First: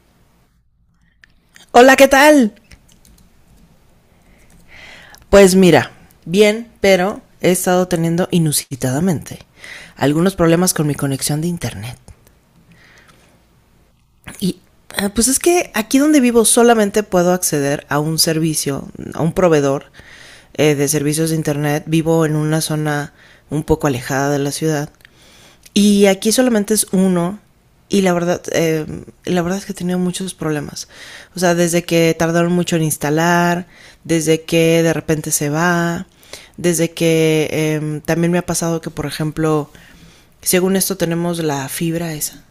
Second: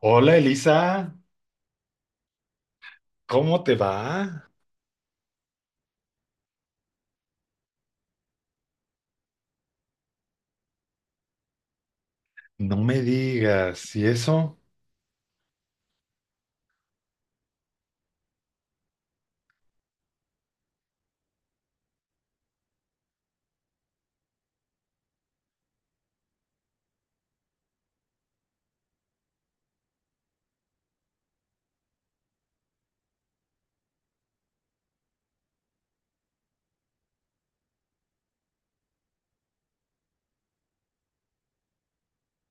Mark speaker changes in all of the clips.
Speaker 1: Hola Elisa,
Speaker 2: Hola, ¿qué tal?
Speaker 1: ¿cómo te va?
Speaker 2: Pues mira, bien, pero he estado teniendo inusitadamente algunos problemas con mi conexión de internet.
Speaker 1: No me digas, ¿y eso?
Speaker 2: Y pues es que aquí donde vivo solamente puedo acceder a un servicio, a un proveedor de servicios de internet. Vivo en una zona un poco alejada de la ciudad. Y aquí solamente es uno, y la verdad es que he tenido muchos problemas. O sea, desde que tardaron mucho en instalar, desde que de repente se va, desde que también me ha pasado que, por ejemplo, según esto tenemos la fibra esa,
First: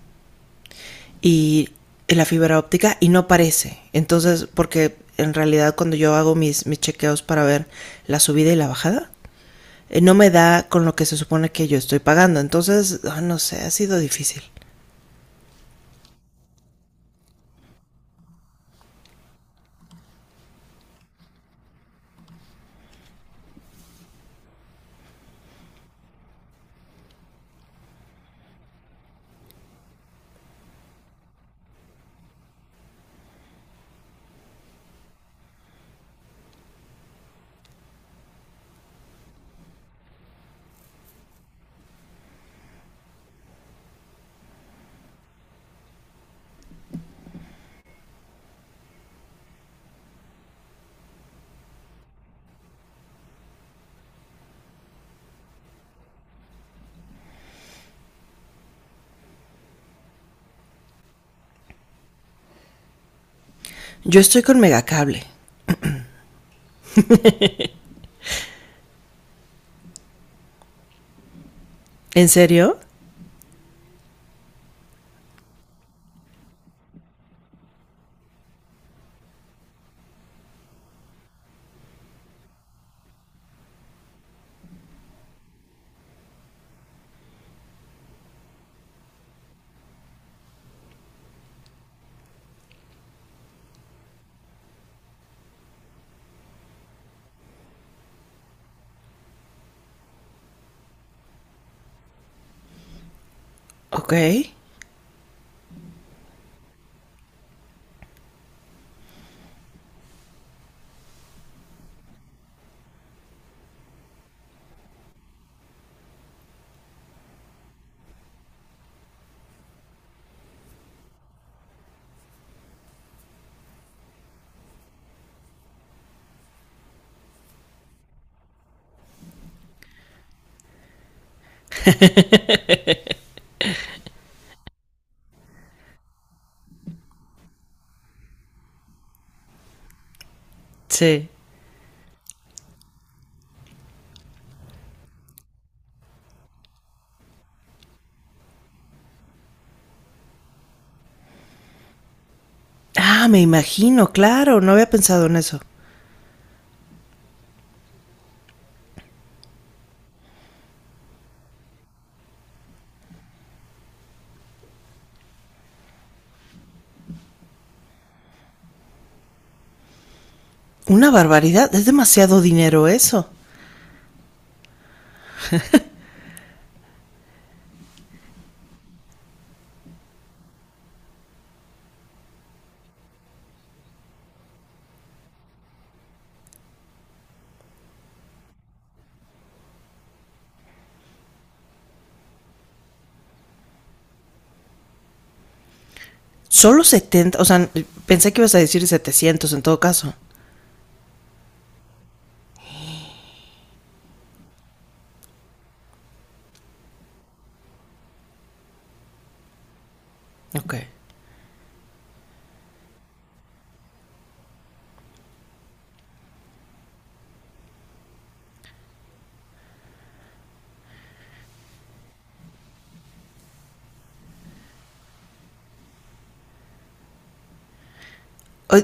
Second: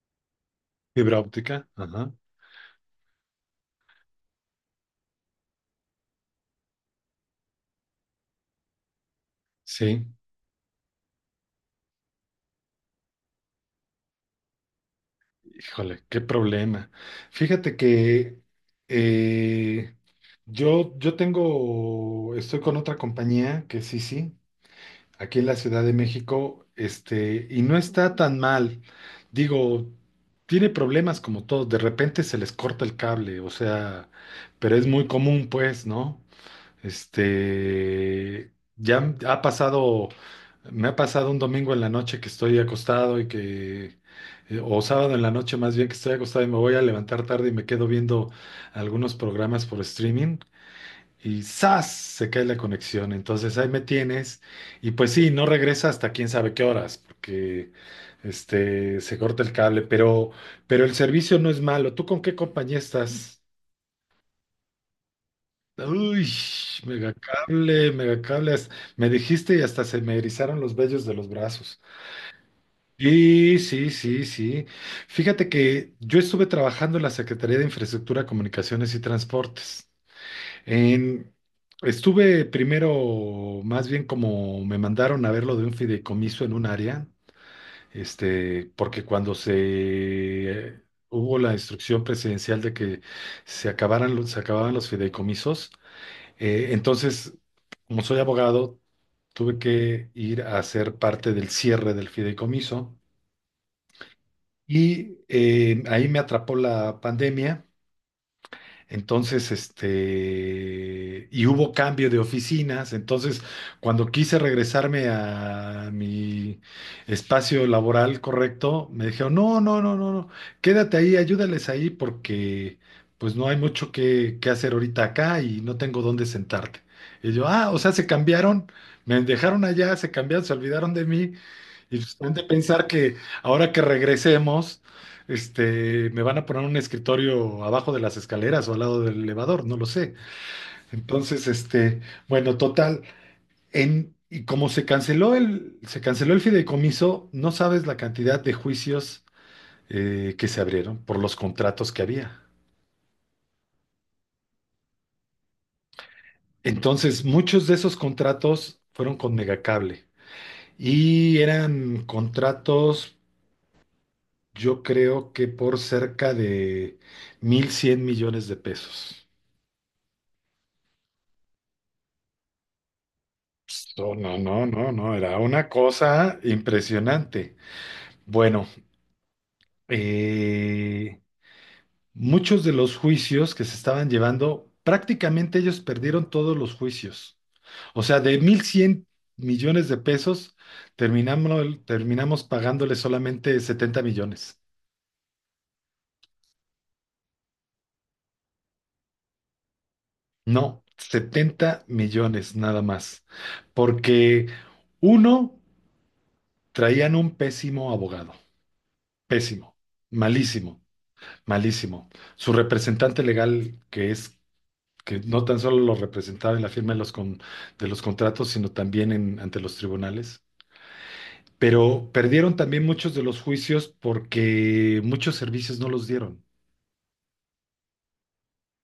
Speaker 1: ¿Fibra óptica?
Speaker 2: y
Speaker 1: Ajá,
Speaker 2: la fibra óptica y no aparece. Entonces, porque en realidad cuando yo hago mis chequeos para ver la subida y la bajada,
Speaker 1: sí.
Speaker 2: no me da con lo que se supone que yo estoy pagando. Entonces, no sé, ha sido difícil.
Speaker 1: Híjole, qué problema. Fíjate que eh, yo tengo, estoy con otra compañía que sí, sí, aquí en la Ciudad de México, y no está tan mal. Digo, tiene problemas como todos, de repente se les corta el cable, o sea, pero es muy común, pues, ¿no? Ya ha pasado, me ha pasado un domingo en la noche que estoy acostado y que, o sábado en la noche más bien que estoy acostado y me voy a levantar tarde y me quedo viendo algunos programas por streaming y ¡zas! Se cae la conexión. Entonces ahí me tienes y pues sí, no regresa hasta quién sabe qué horas porque se corta el cable, pero el servicio no es malo. ¿Tú con qué compañía estás?
Speaker 2: Yo estoy con Megacable.
Speaker 1: Uy, megacable, megacables. Me dijiste y hasta se me erizaron los vellos de los brazos.
Speaker 2: ¿En serio?
Speaker 1: Sí, sí, sí, sí. Fíjate que yo estuve trabajando en la Secretaría de Infraestructura, Comunicaciones y Transportes. En- Estuve primero, más bien como me mandaron a ver lo de un fideicomiso en un área, porque cuando se hubo la instrucción presidencial de que se acabaran, se acababan los fideicomisos, entonces, como soy abogado, tuve que ir a ser parte del cierre del fideicomiso
Speaker 2: Ok.
Speaker 1: y ahí me atrapó la pandemia. Entonces, y hubo cambio de oficinas. Entonces, cuando quise regresarme a mi espacio laboral correcto, me dijeron, no, no, no, no, no, quédate ahí, ayúdales ahí porque pues no hay mucho que hacer ahorita acá y no tengo dónde sentarte. Y yo, ah, o sea, se cambiaron, me dejaron allá, se cambiaron, se olvidaron de mí y justamente pensar que ahora que regresemos, me van a poner un escritorio abajo de las escaleras o al lado del elevador, no lo sé.
Speaker 2: Sí.
Speaker 1: Entonces, bueno, total, y como se canceló el fideicomiso, no sabes la cantidad de juicios que se abrieron por los contratos que había.
Speaker 2: Ah, me imagino, claro, no había pensado en eso.
Speaker 1: Entonces, muchos de esos contratos fueron con Megacable y eran contratos. Yo creo que por cerca de 1,100 millones de pesos.
Speaker 2: Una barbaridad, es demasiado dinero eso.
Speaker 1: No, no, no, no, no, era una cosa impresionante. Bueno, eh, muchos de los juicios que se estaban llevando, prácticamente ellos perdieron todos los juicios. O sea, de 1,100 millones de pesos, terminamos pagándole solamente 70 millones.
Speaker 2: Solo 70. O sea, pensé que ibas a decir setecientos en todo caso.
Speaker 1: No, 70 millones nada más. Porque uno... Traían un pésimo abogado, pésimo,
Speaker 2: Ok.
Speaker 1: malísimo, malísimo. Su representante legal, que es que no tan solo lo representaba en la firma de los, de los contratos, sino también ante los tribunales. Pero perdieron también muchos de los juicios porque muchos servicios no los dieron.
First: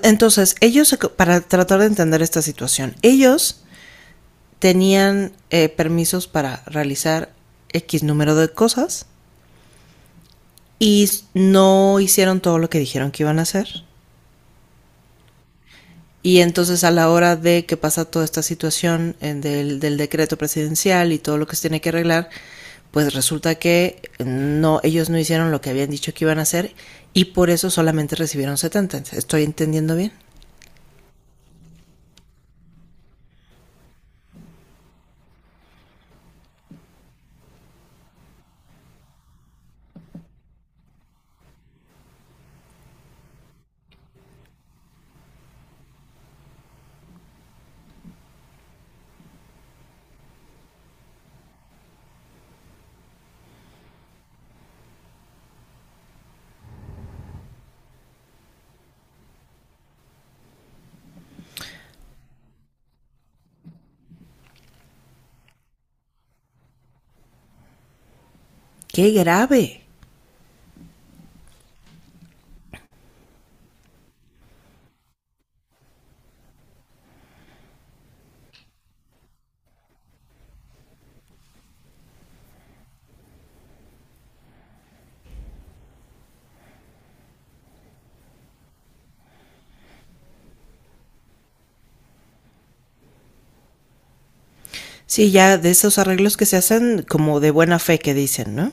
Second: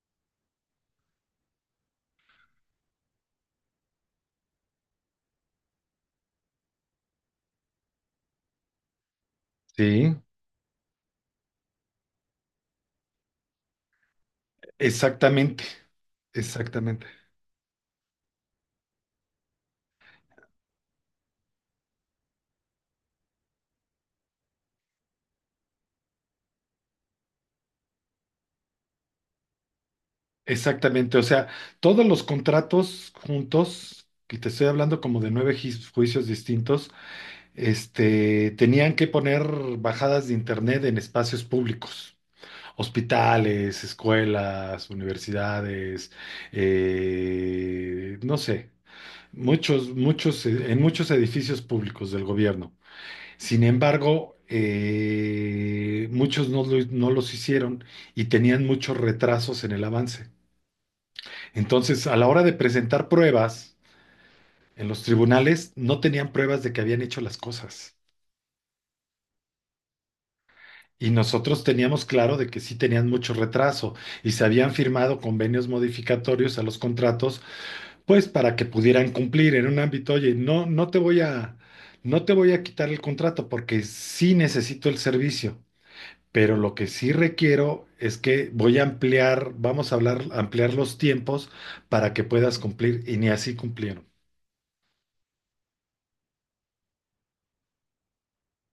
Speaker 2: Entonces, ellos, para tratar de entender esta situación, ellos tenían permisos para realizar X número de cosas,
Speaker 1: Sí,
Speaker 2: y no hicieron todo lo que dijeron que iban a hacer.
Speaker 1: exactamente,
Speaker 2: Y entonces a
Speaker 1: exactamente,
Speaker 2: la hora de que pasa toda esta situación del decreto presidencial y todo lo que se tiene que arreglar, pues resulta que no, ellos no hicieron lo que habían dicho que iban a hacer, y por eso solamente recibieron setenta. ¿Estoy entendiendo bien?
Speaker 1: exactamente. O sea, todos los contratos juntos, que te estoy hablando como de nueve juicios distintos, tenían que poner bajadas de internet en espacios públicos, hospitales, escuelas, universidades, no sé, muchos, muchos, en muchos edificios públicos del gobierno. Sin embargo, muchos no, no los hicieron y tenían muchos retrasos en el avance. Entonces, a la hora de presentar pruebas en los tribunales, no tenían pruebas de que habían hecho las cosas.
Speaker 2: ¡Qué grave!
Speaker 1: Y nosotros teníamos claro de que sí tenían mucho retraso y se habían firmado convenios modificatorios a los contratos, pues para que pudieran cumplir en un ámbito, oye, no, no te voy a, no te voy a quitar el contrato porque sí necesito el servicio, pero lo que sí requiero es que voy a ampliar, vamos a hablar, ampliar los tiempos para que puedas cumplir y ni así cumplieron.
Speaker 2: Sí, ya de esos arreglos que se hacen como de buena fe que dicen, ¿no?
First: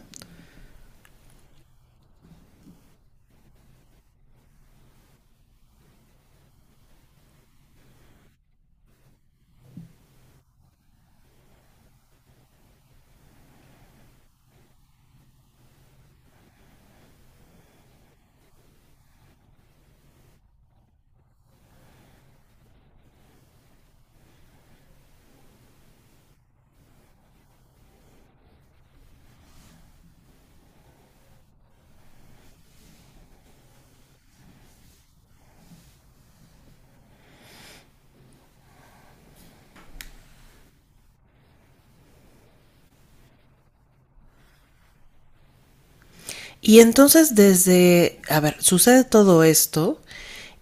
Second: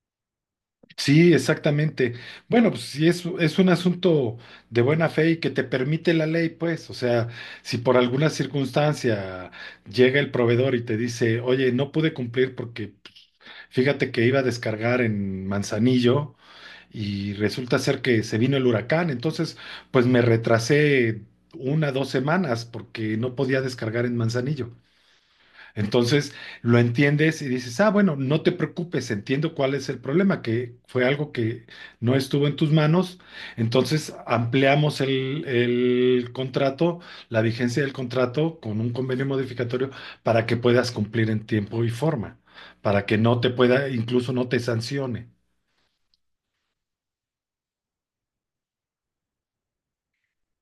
Speaker 1: Sí, exactamente. Bueno, pues sí, es un asunto de buena fe y que te permite la ley, pues, o sea, si por alguna circunstancia llega el proveedor y te dice, oye, no pude cumplir porque fíjate que iba a descargar en Manzanillo y resulta ser que se vino el huracán, entonces, pues me retrasé una, dos semanas porque no podía descargar en Manzanillo. Entonces lo entiendes y dices, ah, bueno, no te preocupes, entiendo cuál es el problema, que fue algo que no estuvo en tus manos. Entonces ampliamos el contrato, la vigencia del contrato con un convenio modificatorio para que puedas cumplir en tiempo y forma, para que no te pueda, incluso no te sancione.
Speaker 2: Y entonces desde, a ver, sucede todo esto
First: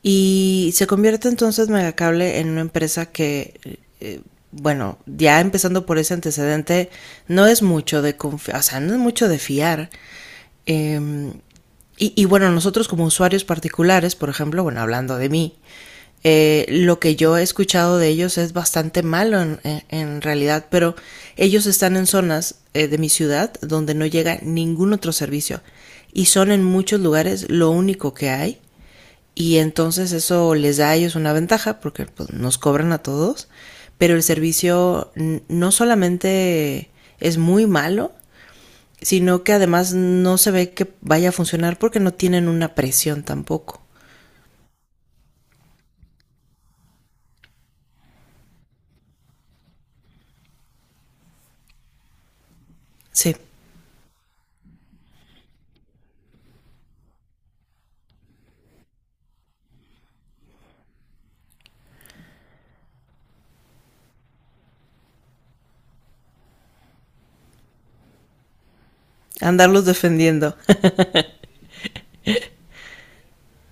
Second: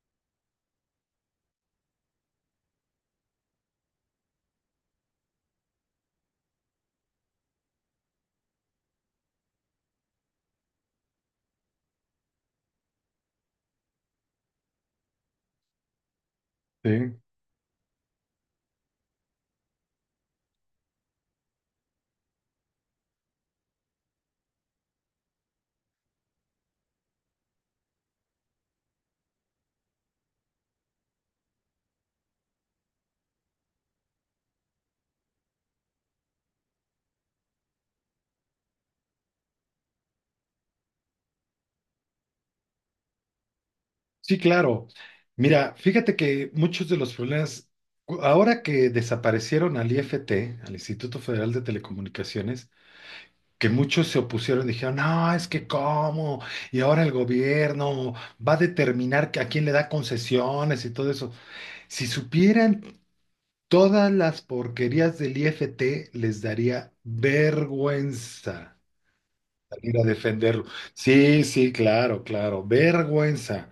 Speaker 2: y se convierte entonces Megacable en una empresa que, bueno, ya empezando por ese antecedente, no es mucho de confiar, o sea, no es mucho de fiar. Eh, y bueno, nosotros como usuarios particulares, por ejemplo, bueno, hablando de mí, lo que
Speaker 1: Sí,
Speaker 2: yo he escuchado de ellos es bastante malo en realidad, pero ellos están en zonas de mi ciudad donde no llega ningún otro servicio, y son en muchos lugares lo único que hay, y entonces eso les da a ellos una ventaja porque pues, nos cobran a todos, pero el servicio no solamente es muy malo, sino que además no se ve que vaya a funcionar porque no tienen una presión tampoco.
Speaker 1: sí, claro. Mira, fíjate que muchos de los problemas, ahora que desaparecieron al IFT, al Instituto Federal de Telecomunicaciones,
Speaker 2: Sí,
Speaker 1: que muchos se opusieron, dijeron, no, es que cómo, y ahora el gobierno va a determinar que a quién le da concesiones y todo eso. Si supieran todas las porquerías del IFT, les daría vergüenza
Speaker 2: andarlos
Speaker 1: salir a
Speaker 2: defendiendo.
Speaker 1: defenderlo. Sí, sí, claro, claro, vergüenza.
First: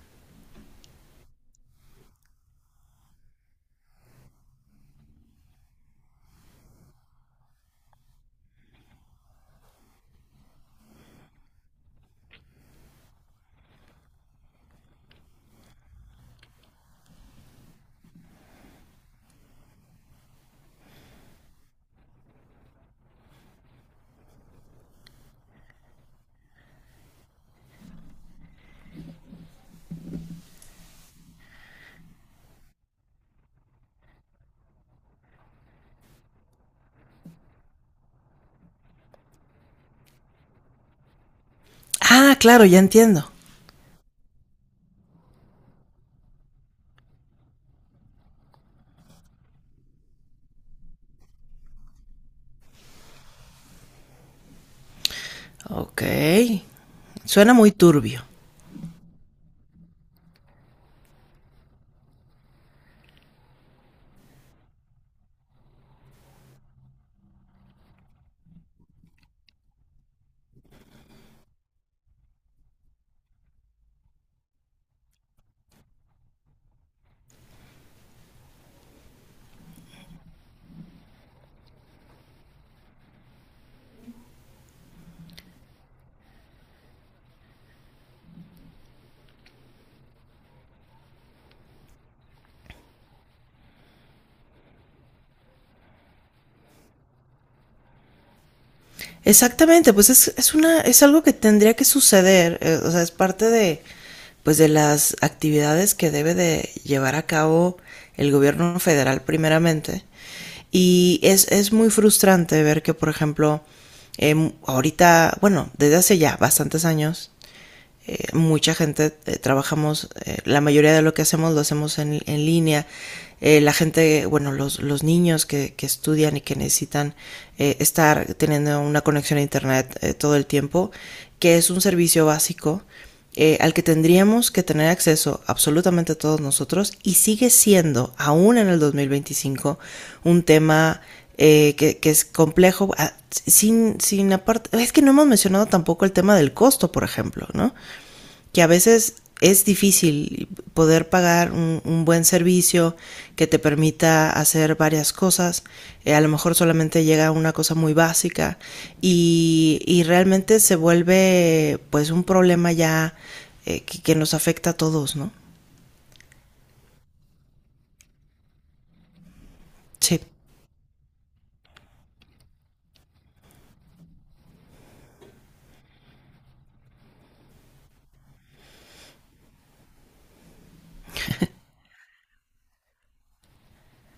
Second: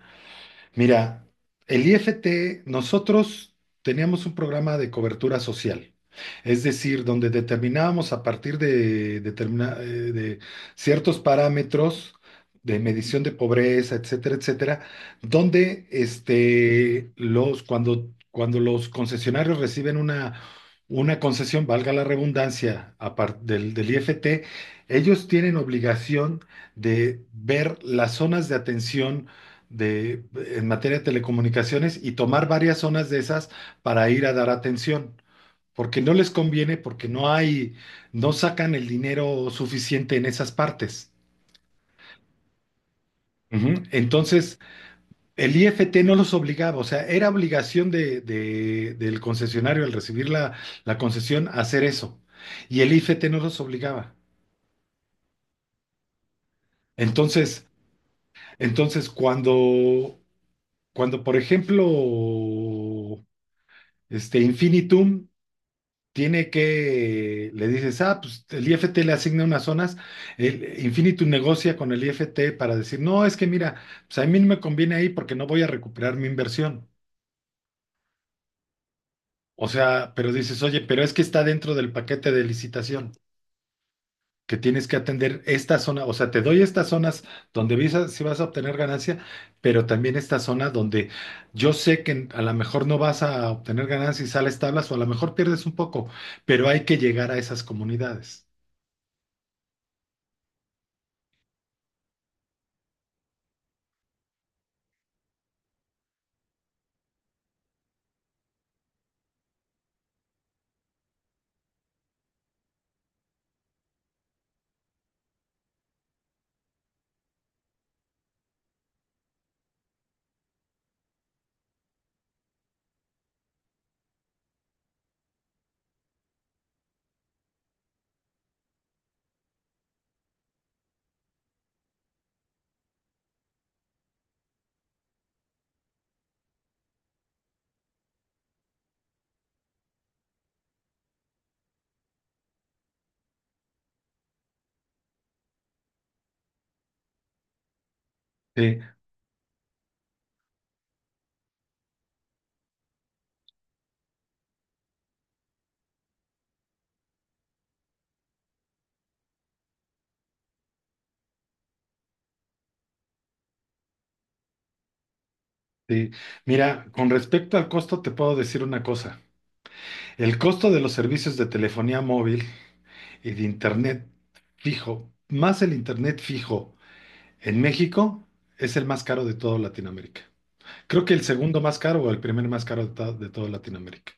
Speaker 1: Mira, el IFT, nosotros teníamos un programa de cobertura social, es decir, donde determinábamos a partir de, de ciertos parámetros de medición de pobreza, etcétera, etcétera, donde cuando los concesionarios reciben una concesión, valga la redundancia, aparte del IFT, ellos tienen obligación de ver las zonas de atención de, en materia de telecomunicaciones y tomar varias zonas de esas para ir a dar atención, porque no les conviene, porque no hay, no sacan el dinero suficiente en esas partes.
Speaker 2: Ah, claro, ya entiendo.
Speaker 1: Ujú. Entonces, el IFT no los obligaba, o sea, era obligación del concesionario al recibir la concesión hacer eso, y el IFT no los obligaba.
Speaker 2: Ok, suena
Speaker 1: Entonces,
Speaker 2: muy turbio.
Speaker 1: entonces cuando, cuando por ejemplo, este Infinitum tiene que, le dices, ah, pues el IFT le asigna unas zonas, el Infinitum negocia con el IFT para decir, no, es que mira, pues a mí no me conviene ahí porque no voy a recuperar mi inversión. O sea, pero dices, oye, pero es que está dentro del paquete de licitación, que tienes que atender esta zona, o sea, te doy estas zonas donde visas, si vas a obtener ganancia, pero también esta zona donde yo sé que a lo mejor no vas a obtener ganancia y sales tablas, o a lo mejor pierdes un poco, pero hay que llegar a esas comunidades.
Speaker 2: Exactamente, pues es una, es algo que tendría que suceder, o sea, es parte de, pues de las actividades que debe de llevar a cabo el gobierno federal primeramente. Y es muy frustrante ver que, por ejemplo, ahorita, bueno, desde hace ya bastantes años, mucha gente trabajamos, la mayoría de lo que hacemos lo hacemos en línea. La gente, bueno, los niños que, estudian y que necesitan estar teniendo una conexión a internet todo el tiempo, que es un servicio básico al que tendríamos que tener acceso absolutamente todos nosotros y sigue siendo, aún en el 2025, un tema que, es complejo. Ah, sin, sin aparte, es que no hemos mencionado tampoco el tema del costo, por ejemplo, ¿no? Que a
Speaker 1: Sí.
Speaker 2: veces es difícil poder pagar un, buen servicio que te permita hacer varias cosas. A lo mejor solamente llega una cosa muy básica y realmente se vuelve pues un problema ya que, nos afecta a todos, ¿no?
Speaker 1: Sí. Mira, con respecto al costo, te puedo decir una cosa.
Speaker 2: Sí.
Speaker 1: El costo de los servicios de telefonía móvil y de internet fijo, más el internet fijo en México, es el más caro de toda Latinoamérica. Creo que el segundo más caro o el primer más caro de, de toda Latinoamérica.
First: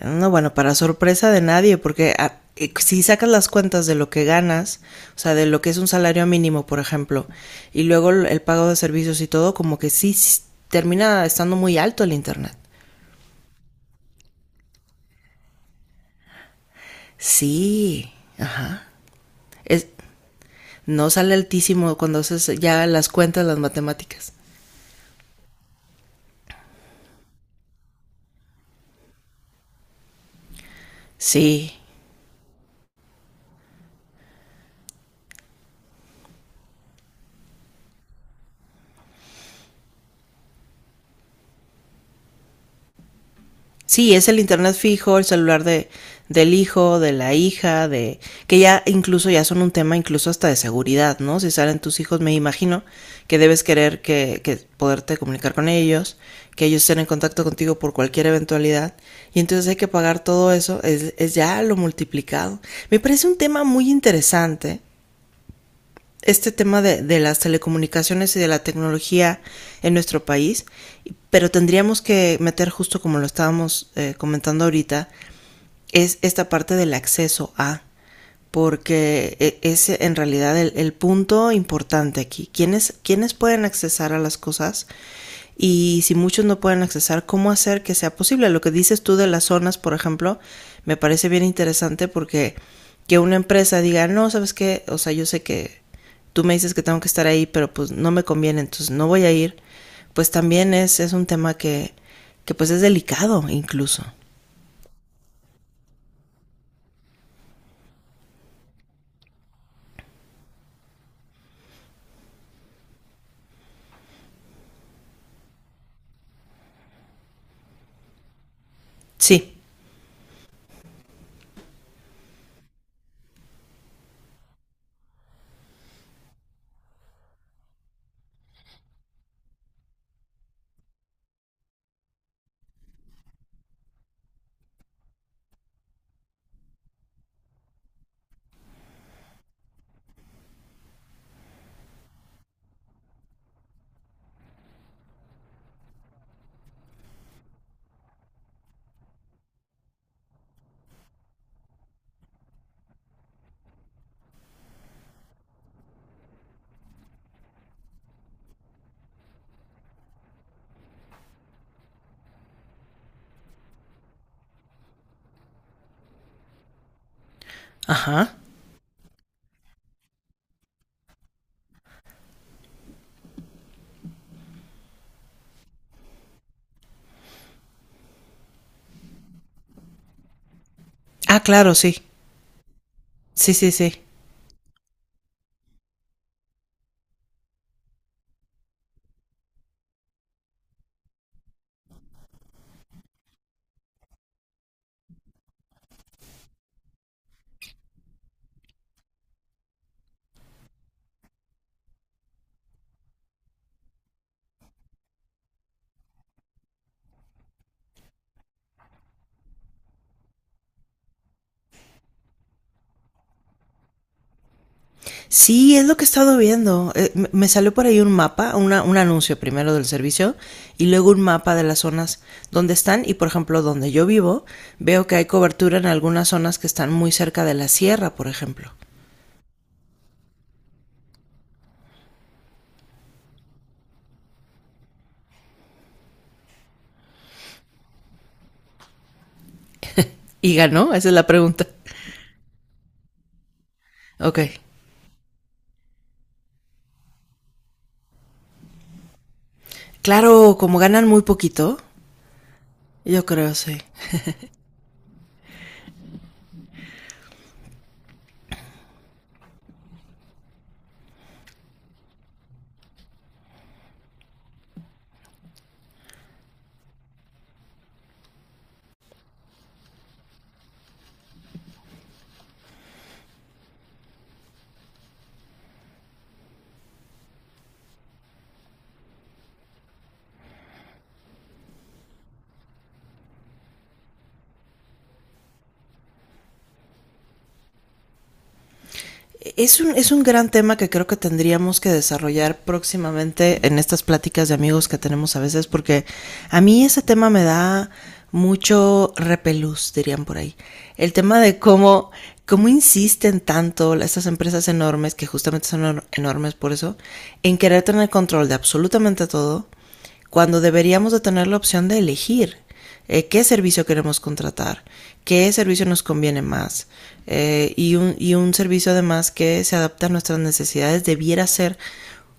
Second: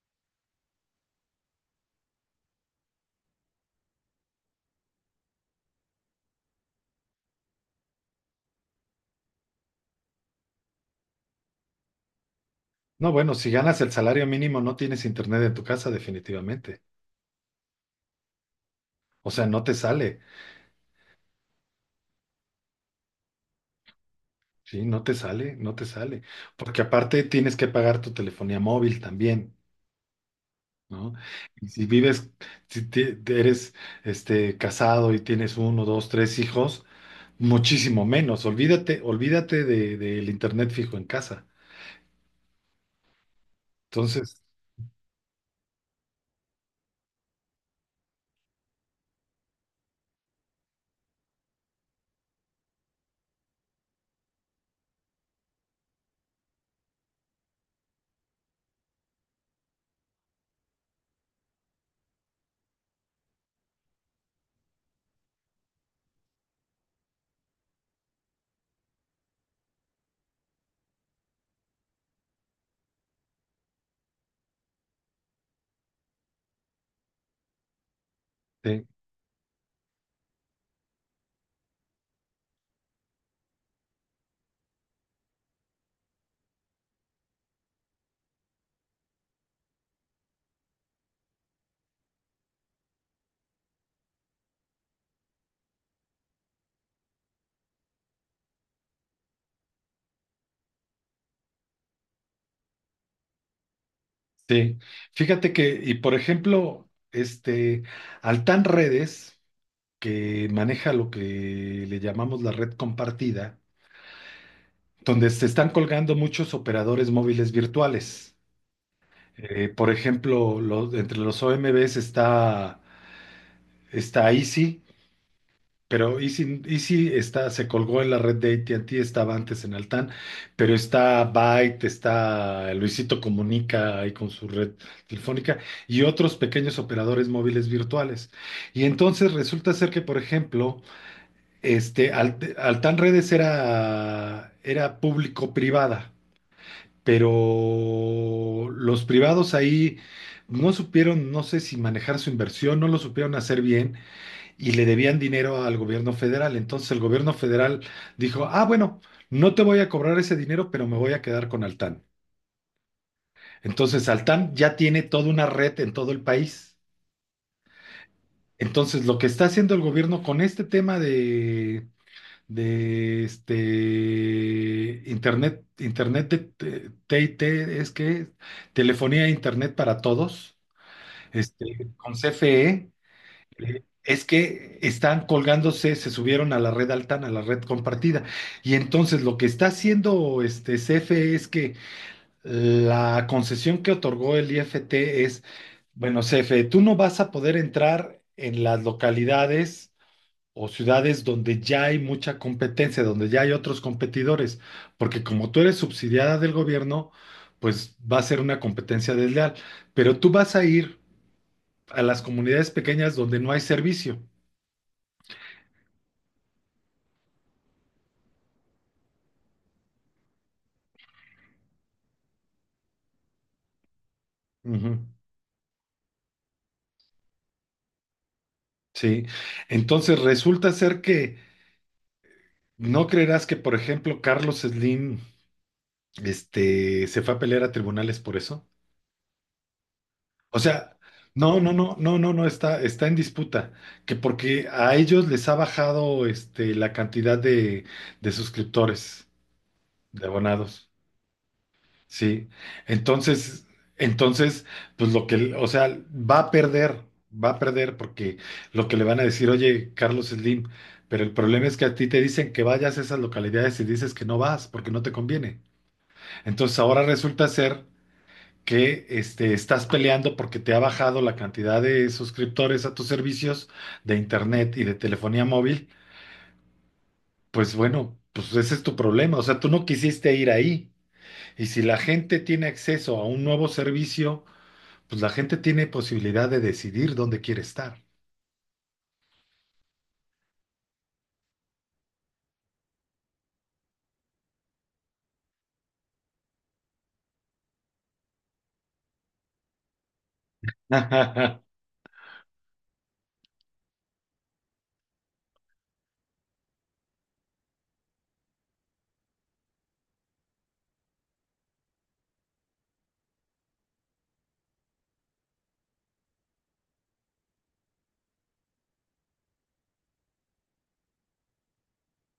Speaker 2: No, bueno, para sorpresa de nadie, porque si sacas las cuentas de lo que ganas, o sea, de lo que es un salario mínimo, por ejemplo, y luego el pago de servicios y todo, como que sí, sí, termina estando muy alto el internet.
Speaker 1: No, bueno, si ganas el salario mínimo, no tienes internet en tu casa, definitivamente.
Speaker 2: Sí, ajá.
Speaker 1: O sea, no te
Speaker 2: Es,
Speaker 1: sale.
Speaker 2: no sale altísimo cuando haces ya las cuentas, las matemáticas.
Speaker 1: Sí, no te sale, no te sale. Porque aparte tienes que pagar tu telefonía móvil también. ¿No? Y
Speaker 2: Sí.
Speaker 1: si vives, si te- te eres casado y tienes uno, dos, tres hijos, muchísimo menos. Olvídate, olvídate del internet fijo en casa.
Speaker 2: Sí, es
Speaker 1: Entonces,
Speaker 2: el internet fijo, el celular de, del hijo, de la hija, de que ya incluso ya son un tema incluso hasta de seguridad, ¿no? Si salen tus hijos, me imagino que debes querer que poderte comunicar con ellos, que ellos estén en contacto contigo por cualquier eventualidad, y entonces hay que pagar todo eso, es ya lo multiplicado. Me parece un tema muy interesante este tema de, las telecomunicaciones y de la tecnología en nuestro país, pero tendríamos que meter justo como lo estábamos comentando ahorita, es esta parte del acceso a,
Speaker 1: sí,
Speaker 2: porque es en realidad el punto importante aquí. ¿Quiénes pueden accesar a las cosas? Y si muchos no pueden accesar, ¿cómo hacer que sea posible? Lo que dices tú de las zonas, por ejemplo, me parece bien interesante, porque que una empresa diga, no, sabes qué, o sea, yo sé que tú me dices que tengo que estar ahí, pero pues no me conviene, entonces no voy a ir, pues también es un tema que pues es delicado incluso.
Speaker 1: sí. Fíjate que, y por ejemplo, Altán Redes, que maneja lo que le llamamos la red compartida, donde se están colgando muchos operadores móviles virtuales.
Speaker 2: Sí.
Speaker 1: Por ejemplo, entre los OMBs está Easy. Pero Easy está, se colgó en la red de AT&T, estaba antes en Altán, pero está Byte, está Luisito Comunica ahí con su red telefónica y otros pequeños operadores móviles virtuales. Y entonces resulta ser que, por ejemplo, Altán Redes era público-privada, pero los privados ahí no supieron, no sé si manejar su inversión, no lo supieron hacer bien y le debían dinero al gobierno federal. Entonces el gobierno federal dijo, ah, bueno, no te voy a cobrar ese dinero, pero me voy a quedar con Altán. Entonces Altán ya tiene toda una red en todo el país.
Speaker 2: Ajá.
Speaker 1: Entonces lo que está haciendo el gobierno con este tema de este internet de T es que telefonía e internet para todos,
Speaker 2: Ah, claro, sí.
Speaker 1: con CFE.
Speaker 2: Sí, sí, sí.
Speaker 1: Es que están colgándose, se subieron a la red Altán, a la red compartida. Y entonces lo que está haciendo este CFE es que la concesión que otorgó el IFT es, bueno, CFE, tú no vas a poder entrar en las localidades o ciudades donde ya hay mucha competencia, donde ya hay otros competidores, porque como tú eres subsidiada del gobierno, pues va a ser una competencia desleal. Pero tú vas a ir a las comunidades pequeñas donde no hay servicio.
Speaker 2: Sí, es lo que he estado viendo. Me salió por ahí un mapa, una- un anuncio primero del servicio, y luego un mapa de las zonas donde están, y por ejemplo donde yo vivo
Speaker 1: Ujú,
Speaker 2: veo que hay cobertura en algunas zonas que están muy cerca de la sierra, por ejemplo.
Speaker 1: sí, entonces resulta ser que no creerás que, por ejemplo, Carlos Slim, se fue a pelear a tribunales por eso.
Speaker 2: ¿Y
Speaker 1: O
Speaker 2: ganó?
Speaker 1: sea,
Speaker 2: Esa es la
Speaker 1: no,
Speaker 2: pregunta.
Speaker 1: no, no, no, no, no está, está en disputa, que
Speaker 2: Ok.
Speaker 1: porque a ellos les ha bajado, la cantidad de suscriptores, de
Speaker 2: Claro, como
Speaker 1: abonados.
Speaker 2: ganan muy poquito,
Speaker 1: Sí,
Speaker 2: yo creo
Speaker 1: entonces,
Speaker 2: sí.
Speaker 1: entonces, pues lo que, o sea, va a perder porque lo que le van a decir, oye, Carlos Slim, pero el problema es que a ti te dicen que vayas a esas localidades y dices que no vas porque no te conviene. Entonces ahora resulta ser que estás peleando porque te ha bajado la cantidad de suscriptores a tus servicios de internet y de telefonía móvil. Pues bueno, pues ese es tu problema, o sea, tú no quisiste ir ahí. Y si la gente tiene acceso a un nuevo servicio, pues la gente tiene posibilidad de decidir dónde quiere estar.
Speaker 2: Es un gran tema que creo que tendríamos que desarrollar próximamente en estas pláticas de amigos que tenemos a veces, porque a mí ese tema me da mucho repelús, dirían por ahí. El tema de cómo, cómo insisten tanto estas empresas enormes, que justamente son enormes por eso, en querer tener control de absolutamente todo, cuando deberíamos de tener la opción de elegir qué servicio queremos contratar, qué servicio nos conviene más. Y un servicio además que se adapta a nuestras necesidades debiera ser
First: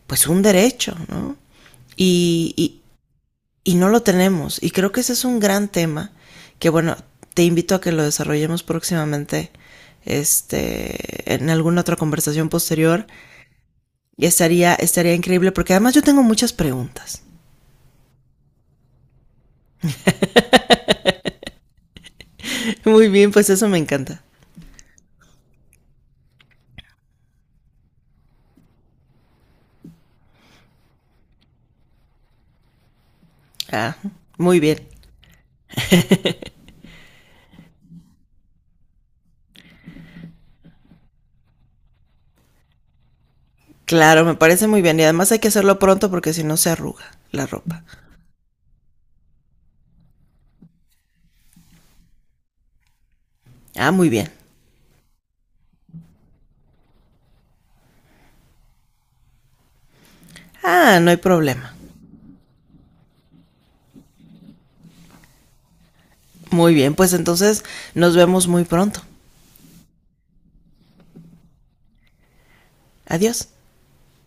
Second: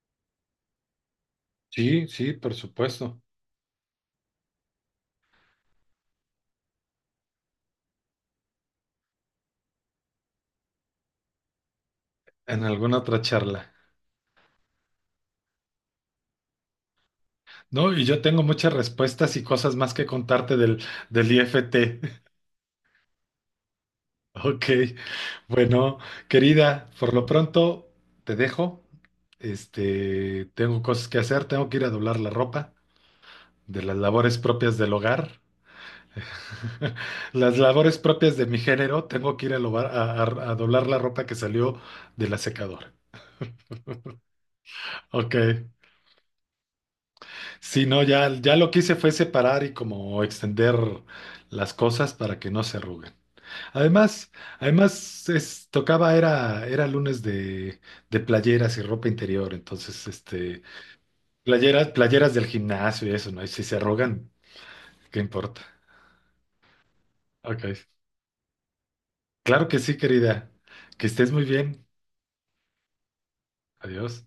Speaker 2: pues un derecho, ¿no?
Speaker 1: Sí, sí, por
Speaker 2: Y, y,
Speaker 1: supuesto.
Speaker 2: y no lo tenemos, y creo que ese es un gran tema que bueno, te invito a que lo desarrollemos próximamente este, en alguna otra conversación
Speaker 1: En alguna
Speaker 2: posterior.
Speaker 1: otra charla.
Speaker 2: Y estaría, estaría increíble porque además yo tengo muchas preguntas.
Speaker 1: No, y yo tengo muchas respuestas y cosas más que contarte del IFT.
Speaker 2: Muy bien, pues eso me encanta.
Speaker 1: Ok. Bueno, querida, por lo pronto te dejo. Tengo cosas que hacer, tengo que ir a doblar la ropa de
Speaker 2: Ah,
Speaker 1: las labores
Speaker 2: muy bien.
Speaker 1: propias del hogar. Las labores propias de mi género, tengo que ir a, lobar- a doblar la ropa que salió de la secadora.
Speaker 2: Claro, me parece muy bien. Y además
Speaker 1: Ok.
Speaker 2: hay que hacerlo pronto porque si no se arruga la ropa.
Speaker 1: Sí, no, ya, ya lo que hice fue separar y como extender las cosas para que no se arruguen.
Speaker 2: Ah, muy bien.
Speaker 1: Además, además tocaba, era lunes de playeras y ropa interior, entonces,
Speaker 2: Ah, no hay problema.
Speaker 1: playeras, playeras del gimnasio y eso, ¿no? Y si se arrugan, ¿qué importa?
Speaker 2: Muy bien, pues entonces
Speaker 1: Ok.
Speaker 2: nos vemos muy pronto.
Speaker 1: Claro que sí, querida. Que estés muy bien.
Speaker 2: Adiós.
Speaker 1: Adiós.